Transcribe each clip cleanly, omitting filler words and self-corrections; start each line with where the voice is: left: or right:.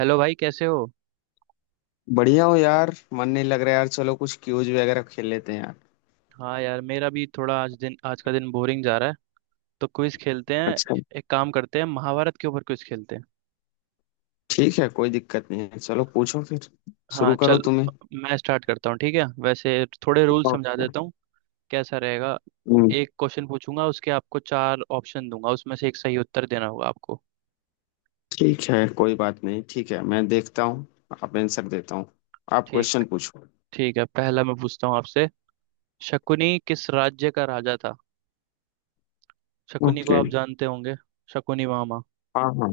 right: Hello भाई, कैसे हो?
left: बढ़िया हो यार। मन नहीं लग रहा यार। चलो कुछ क्यूज वगैरह खेल लेते हैं यार।
right: हाँ यार, मेरा भी थोड़ा आज का दिन बोरिंग जा रहा है, तो क्विज खेलते हैं।
left: अच्छा
right: एक काम करते हैं, महाभारत के ऊपर क्विज खेलते हैं।
left: ठीक है। कोई दिक्कत नहीं है। चलो पूछो फिर।
right: हाँ
left: शुरू करो
right: चल,
left: तुम्हें।
right: मैं स्टार्ट करता हूँ। ठीक है, वैसे थोड़े रूल समझा
left: ओके।
right: देता हूँ। कैसा रहेगा?
left: हम्म।
right: एक क्वेश्चन पूछूंगा, उसके आपको चार ऑप्शन दूंगा, उसमें से एक सही उत्तर देना होगा आपको।
left: ठीक है कोई बात नहीं। ठीक है मैं देखता हूँ। आप आंसर देता हूँ। आप
right: ठीक।
left: क्वेश्चन पूछो।
right: ठीक है, पहला मैं पूछता हूँ आपसे। शकुनी किस राज्य का राजा था? शकुनी को
left: ओके।
right: आप जानते होंगे, शकुनी मामा।
left: हाँ हाँ।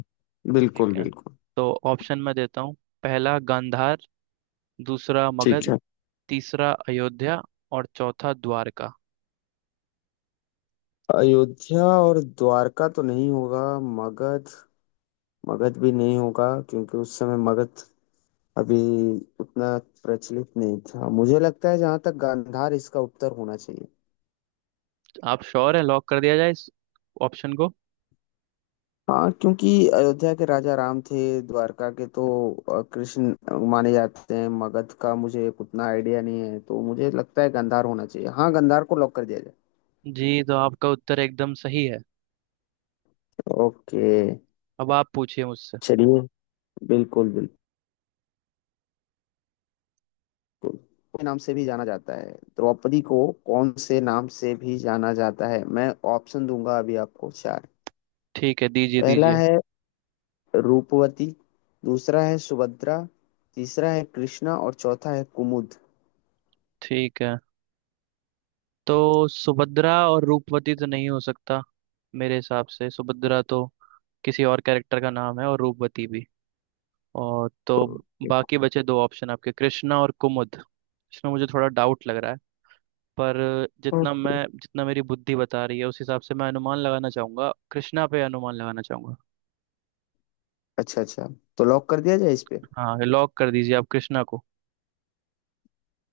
right: ठीक
left: बिल्कुल
right: है,
left: बिल्कुल।
right: तो ऑप्शन मैं देता हूँ। पहला गांधार, दूसरा
left: ठीक
right: मगध,
left: है।
right: तीसरा अयोध्या और चौथा द्वारका।
left: अयोध्या और द्वारका तो नहीं होगा। मगध। मगध भी नहीं होगा, क्योंकि उस समय मगध अभी उतना प्रचलित नहीं था। मुझे लगता है जहाँ तक गांधार, इसका उत्तर होना चाहिए।
right: आप श्योर है? लॉक कर दिया जाए इस ऑप्शन को?
left: हाँ, क्योंकि अयोध्या के राजा राम थे, द्वारका के तो कृष्ण माने जाते हैं। मगध का मुझे उतना आइडिया नहीं है, तो मुझे लगता है गांधार होना चाहिए। हाँ, गांधार को लॉक कर दिया जाए।
right: जी, तो आपका उत्तर एकदम सही है।
left: ओके,
right: अब आप पूछिए मुझसे।
left: चलिए। बिल्कुल बिल्कुल। के नाम से भी जाना जाता है द्रौपदी को। कौन से नाम से भी जाना जाता है। मैं ऑप्शन दूंगा अभी आपको चार।
right: ठीक है, दीजिए
left: पहला
right: दीजिए।
left: है रूपवती। दूसरा है सुभद्रा। तीसरा है कृष्णा और चौथा है कुमुद।
right: ठीक है, तो सुभद्रा और रूपवती तो नहीं हो सकता। मेरे हिसाब से सुभद्रा तो किसी और कैरेक्टर का नाम है, और रूपवती भी। और तो
left: ओके।
right: बाकी बचे दो ऑप्शन आपके, कृष्णा और कुमुद। इसमें मुझे थोड़ा डाउट लग रहा है, पर
left: ओके,
right: जितना मेरी बुद्धि बता रही है उस हिसाब से मैं अनुमान लगाना चाहूंगा, कृष्णा पे अनुमान लगाना चाहूंगा।
left: अच्छा अच्छा। तो लॉक कर दिया जाए इस पे।
right: हाँ, लॉक कर दीजिए आप कृष्णा को।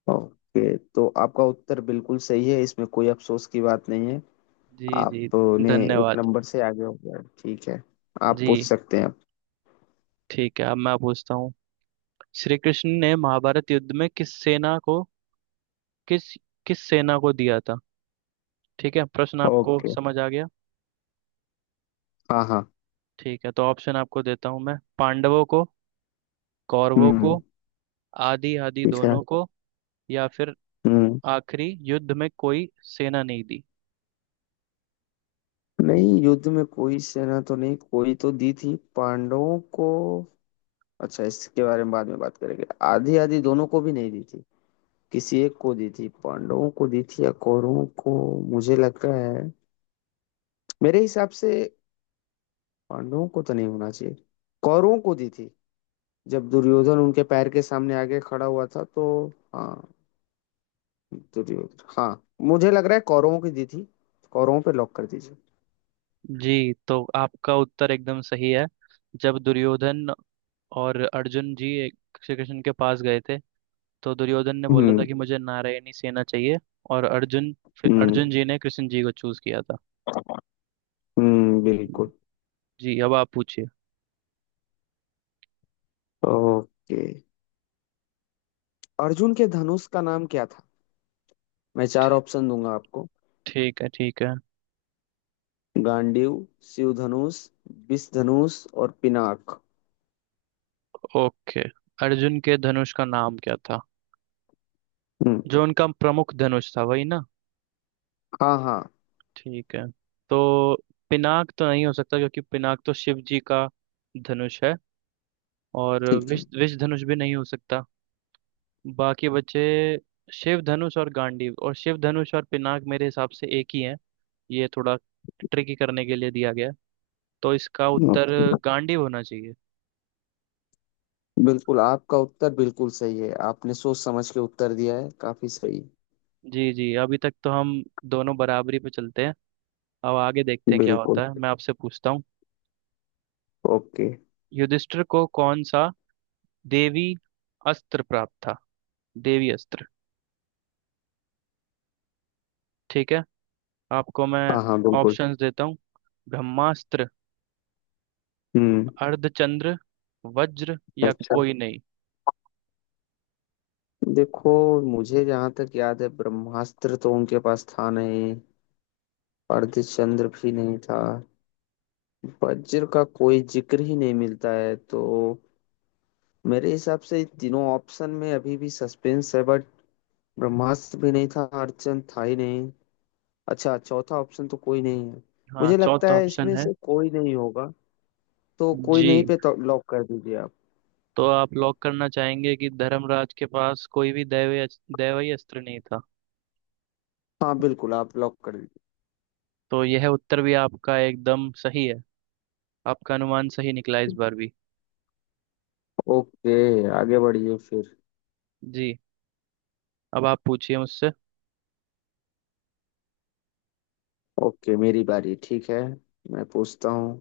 left: ओके, तो आपका उत्तर बिल्कुल सही है। इसमें कोई अफसोस की बात नहीं है।
right: जी जी,
left: आपने एक
right: धन्यवाद।
left: नंबर से आगे हो गया। ठीक है, आप
right: जी,
left: पूछ सकते हैं।
right: ठीक है, अब मैं पूछता हूँ। श्री कृष्ण ने महाभारत युद्ध में किस सेना को, किस किस सेना को दिया था? ठीक है, प्रश्न आपको
left: ओके।
right: समझ आ गया?
left: हाँ हाँ।
right: ठीक है, तो ऑप्शन आपको देता हूँ मैं। पांडवों को, कौरवों को,
left: हम्म।
right: आदि आदि
left: ठीक है।
right: दोनों को, या फिर
left: हम्म।
right: आखिरी युद्ध में कोई सेना नहीं दी।
left: नहीं, युद्ध में कोई सेना तो नहीं, कोई तो दी थी पांडवों को। अच्छा, इसके बारे में बाद में बात करेंगे। आधी आधी दोनों को भी नहीं दी थी। किसी एक को दी थी, पांडवों को दी थी या कौरवों को। मुझे लग रहा है, मेरे हिसाब से पांडवों को तो नहीं होना चाहिए। कौरवों को दी थी, जब दुर्योधन उनके पैर के सामने आगे खड़ा हुआ था तो। हाँ, दुर्योधन। हाँ, मुझे लग रहा है कौरवों की दी थी। कौरवों पे लॉक कर दीजिए।
right: जी, तो आपका उत्तर एकदम सही है। जब दुर्योधन और अर्जुन जी श्री कृष्ण के पास गए थे, तो दुर्योधन ने बोला था
left: हम्म।
right: कि मुझे नारायणी सेना चाहिए। और अर्जुन, फिर
left: हम्म।
right: अर्जुन जी ने कृष्ण जी को चूज किया था।
left: हम्म, बिल्कुल।
right: जी, अब आप पूछिए।
left: ओके। अर्जुन के धनुष का नाम क्या था। मैं चार ऑप्शन दूंगा आपको।
right: ठीक है ठीक है।
left: गांडीव, शिव धनुष, विष धनुष और पिनाक।
right: ओके, अर्जुन के धनुष का नाम क्या था?
left: हम्म।
right: जो उनका प्रमुख धनुष था, वही ना?
left: हाँ हाँ।
right: ठीक है, तो पिनाक तो नहीं हो सकता, क्योंकि पिनाक तो शिव जी का धनुष है। और
left: ठीक है।
right: विष विष धनुष भी नहीं हो सकता। बाकी बचे शिव धनुष और गांडीव। और शिव धनुष और पिनाक मेरे हिसाब से एक ही है, ये थोड़ा ट्रिकी करने के लिए दिया गया है। तो इसका उत्तर
left: ओके।
right: गांडीव होना चाहिए।
left: बिल्कुल आपका उत्तर बिल्कुल सही है। आपने सोच समझ के उत्तर दिया है काफी सही।
right: जी जी, अभी तक तो हम दोनों बराबरी पे चलते हैं। अब आगे देखते हैं क्या
left: बिल्कुल।
right: होता है। मैं आपसे पूछता हूँ।
left: ओके।
right: युधिष्ठिर को कौन सा देवी अस्त्र प्राप्त था? देवी अस्त्र। ठीक है, आपको मैं
left: हाँ हाँ बिल्कुल।
right: ऑप्शंस देता हूँ। ब्रह्मास्त्र,
left: हम्म।
right: अर्धचंद्र, वज्र, या
left: अच्छा,
right: कोई नहीं।
left: देखो मुझे जहां तक याद है ब्रह्मास्त्र तो उनके पास था नहीं। अर्धचंद्र भी नहीं था। वज्र का कोई जिक्र ही नहीं मिलता है, तो मेरे हिसाब से इन तीनों ऑप्शन में अभी भी सस्पेंस है बट ब्रह्मास्त्र भी नहीं था, अर्धचंद्र था ही नहीं। अच्छा, चौथा ऑप्शन तो कोई नहीं है।
right: हाँ,
left: मुझे लगता
right: चौथा
left: है
right: ऑप्शन
left: इसमें
right: है।
left: से कोई नहीं होगा, तो कोई
right: जी,
left: नहीं पे तो लॉक कर दीजिए आप।
right: तो आप लॉक करना चाहेंगे कि धर्मराज के पास कोई भी दैवीय दैवीय अस्त्र नहीं था?
left: हाँ बिल्कुल, आप लॉक कर दीजिए।
right: तो यह उत्तर भी आपका एकदम सही है। आपका अनुमान सही निकला इस बार भी।
left: ओके, आगे बढ़िए फिर।
right: जी, अब आप पूछिए मुझसे।
left: ओके, मेरी बारी। ठीक है, मैं पूछता हूँ।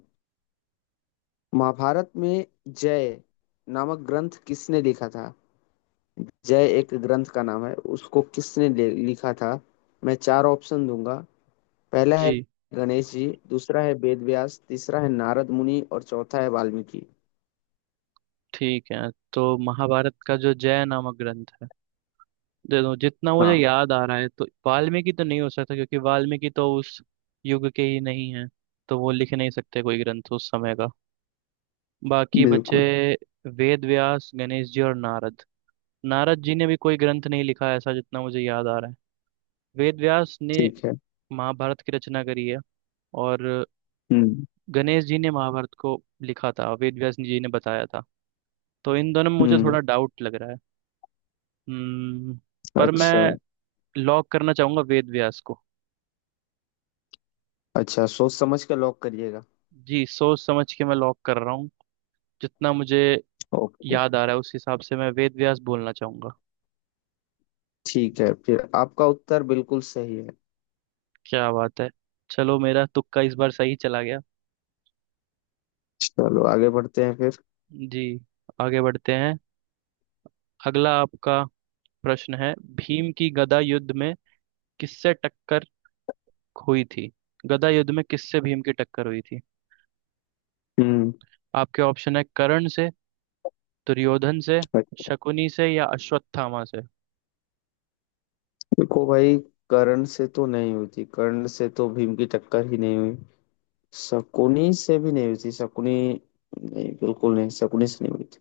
left: महाभारत में जय नामक ग्रंथ किसने लिखा था। जय एक ग्रंथ का नाम है, उसको किसने लिखा था। मैं चार ऑप्शन दूंगा। पहला है
right: जी,
left: गणेश जी, दूसरा है वेद व्यास, तीसरा है नारद मुनि और चौथा है वाल्मीकि।
right: ठीक है, तो महाभारत का जो जय नामक ग्रंथ है, देखो जितना मुझे
left: हाँ।
right: याद आ रहा है, तो वाल्मीकि तो नहीं हो सकता, क्योंकि वाल्मीकि तो उस युग के ही नहीं है, तो वो लिख नहीं सकते कोई ग्रंथ उस समय का। बाकी बचे
left: बिल्कुल।
right: वेद व्यास, गणेश जी और नारद। नारद जी ने भी कोई ग्रंथ नहीं लिखा है, ऐसा जितना मुझे याद आ रहा है। वेद व्यास ने
left: ठीक है।
right: महाभारत की रचना करी है, और
left: हम्म।
right: गणेश जी ने महाभारत को लिखा था, वेद व्यास जी ने बताया था। तो इन दोनों में मुझे
left: हम्म।
right: थोड़ा डाउट लग रहा है। हम्म, पर
left: अच्छा,
right: मैं लॉक करना चाहूंगा वेद व्यास को।
left: अच्छा सोच समझ कर लॉक करिएगा।
right: जी, सोच समझ के मैं लॉक कर रहा हूँ। जितना मुझे
left: ओके।
right: याद आ रहा है उस हिसाब से मैं वेद व्यास बोलना चाहूंगा।
left: ठीक है फिर, आपका उत्तर बिल्कुल सही है।
right: क्या बात है! चलो, मेरा तुक्का इस बार सही चला गया।
left: चलो आगे बढ़ते हैं फिर।
right: जी, आगे बढ़ते हैं। अगला आपका प्रश्न है, भीम की गदा युद्ध में किससे टक्कर हुई थी? गदा युद्ध में किससे भीम की टक्कर हुई थी?
left: हम्म।
right: आपके ऑप्शन है, कर्ण से, दुर्योधन से, शकुनी से, या अश्वत्थामा से।
left: देखो भाई, कर्ण से तो नहीं हुई थी। कर्ण से तो भीम की टक्कर ही नहीं हुई। शकुनी से भी नहीं हुई थी। शकुनी, नहीं, बिल्कुल नहीं, शकुनी से नहीं हुई थी।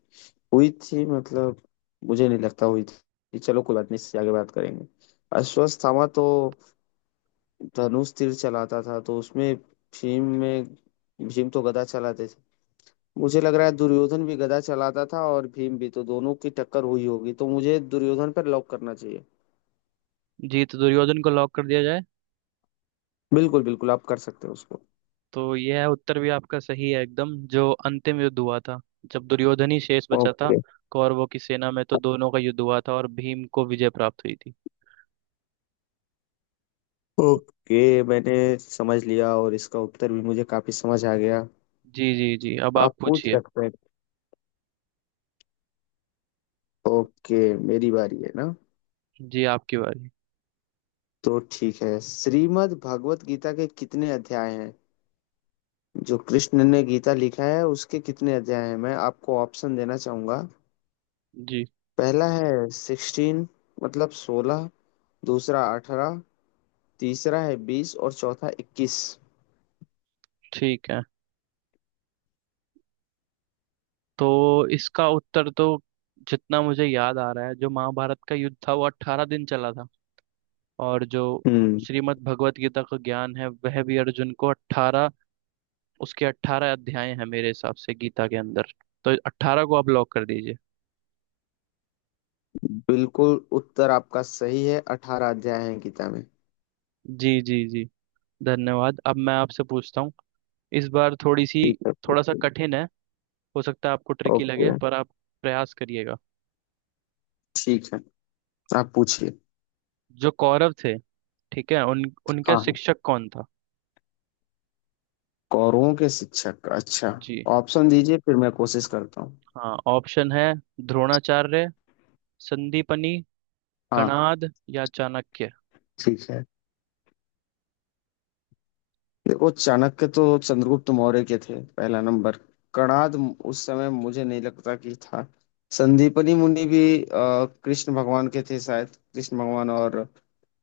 left: हुई थी, मतलब मुझे नहीं लगता हुई थी। चलो कोई बात नहीं, इससे आगे बात करेंगे। अश्वत्थामा तो धनुष तीर चलाता था, तो उसमें भीम में, भीम तो गदा चलाते थे। मुझे लग रहा है दुर्योधन भी गदा चलाता था और भीम भी, तो दोनों की टक्कर हुई होगी, तो मुझे दुर्योधन पर लॉक करना चाहिए।
right: जी, तो दुर्योधन को लॉक कर दिया जाए।
left: बिल्कुल बिल्कुल, आप कर सकते हो उसको।
right: तो यह है, उत्तर भी आपका सही है एकदम। जो अंतिम युद्ध हुआ था, जब दुर्योधन ही शेष बचा था
left: ओके।
right: कौरवों की सेना में, तो दोनों का युद्ध हुआ था और भीम को विजय प्राप्त हुई थी।
left: ओके, मैंने समझ लिया और इसका उत्तर भी मुझे काफी समझ आ गया।
right: जी जी जी, अब आप
left: आप पूछ
right: पूछिए।
left: सकते हैं। ओके, मेरी बारी है ना।
right: जी, आपकी बारी।
left: तो ठीक है, श्रीमद् भागवत गीता के कितने अध्याय हैं। जो कृष्ण ने गीता लिखा है उसके कितने अध्याय हैं। मैं आपको ऑप्शन देना चाहूंगा।
right: जी,
left: पहला है सिक्सटीन, मतलब सोलह। दूसरा अठारह। तीसरा है बीस और चौथा इक्कीस।
right: ठीक है, तो इसका उत्तर तो, जितना मुझे याद आ रहा है, जो महाभारत का युद्ध था वो 18 दिन चला था। और जो
left: हम्म।
right: श्रीमद् भगवत गीता का ज्ञान है, वह भी अर्जुन को अट्ठारह, उसके 18 अध्याय हैं मेरे हिसाब से गीता के अंदर। तो अट्ठारह को आप लॉक कर दीजिए।
left: बिल्कुल, उत्तर आपका सही है। अठारह अध्याय है गीता में।
right: जी जी जी, धन्यवाद। अब मैं आपसे पूछता हूँ। इस बार थोड़ी सी
left: ठीक है
right: थोड़ा सा
left: पूछिए।
right: कठिन है। हो सकता है आपको ट्रिकी
left: ओके।
right: लगे, पर आप प्रयास करिएगा।
left: ठीक है, आप पूछिए।
right: जो कौरव थे, ठीक है, उन उनका
left: हाँ हाँ।
right: शिक्षक कौन था?
left: कौरवों के शिक्षक, अच्छा
right: जी,
left: ऑप्शन दीजिए फिर मैं कोशिश करता हूँ।
right: हाँ, ऑप्शन है, द्रोणाचार्य, संदीपनी,
left: हाँ।
right: कणाद, या चाणक्य।
left: ठीक है, देखो चाणक्य तो चंद्रगुप्त मौर्य के थे। पहला नंबर कणाद, उस समय मुझे नहीं लगता कि था। संदीपनी मुनि भी कृष्ण भगवान के थे शायद। कृष्ण भगवान और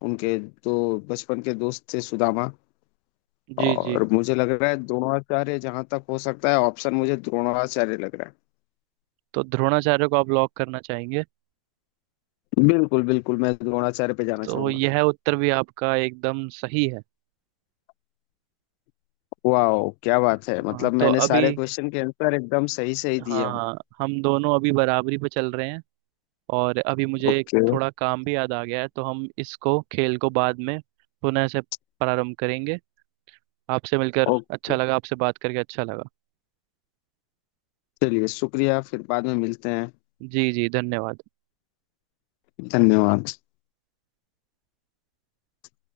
left: उनके दो बचपन के दोस्त थे सुदामा।
right: जी। जी,
left: और मुझे लग रहा है द्रोणाचार्य, जहां तक हो सकता है ऑप्शन, मुझे द्रोणाचार्य लग रहा
right: तो द्रोणाचार्य को आप लॉक करना चाहेंगे?
left: है। बिल्कुल बिल्कुल, मैं द्रोणाचार्य पे जाना
right: तो
left: चाहूंगा।
right: यह उत्तर भी आपका एकदम सही है।
left: वाह क्या बात है,
right: हाँ,
left: मतलब
right: तो
left: मैंने
right: अभी,
left: सारे क्वेश्चन के आंसर एकदम सही सही
right: हाँ
left: दिए हूँ।
right: हाँ, हम दोनों अभी बराबरी पे चल रहे हैं। और अभी मुझे एक
left: ओके।
right: थोड़ा काम भी याद आ गया है, तो हम इसको, खेल को बाद में पुनः से प्रारंभ करेंगे। आपसे मिलकर अच्छा
left: ओके,
right: लगा, आपसे बात करके अच्छा लगा।
left: चलिए शुक्रिया, फिर बाद में मिलते हैं।
right: जी जी, धन्यवाद।
left: धन्यवाद।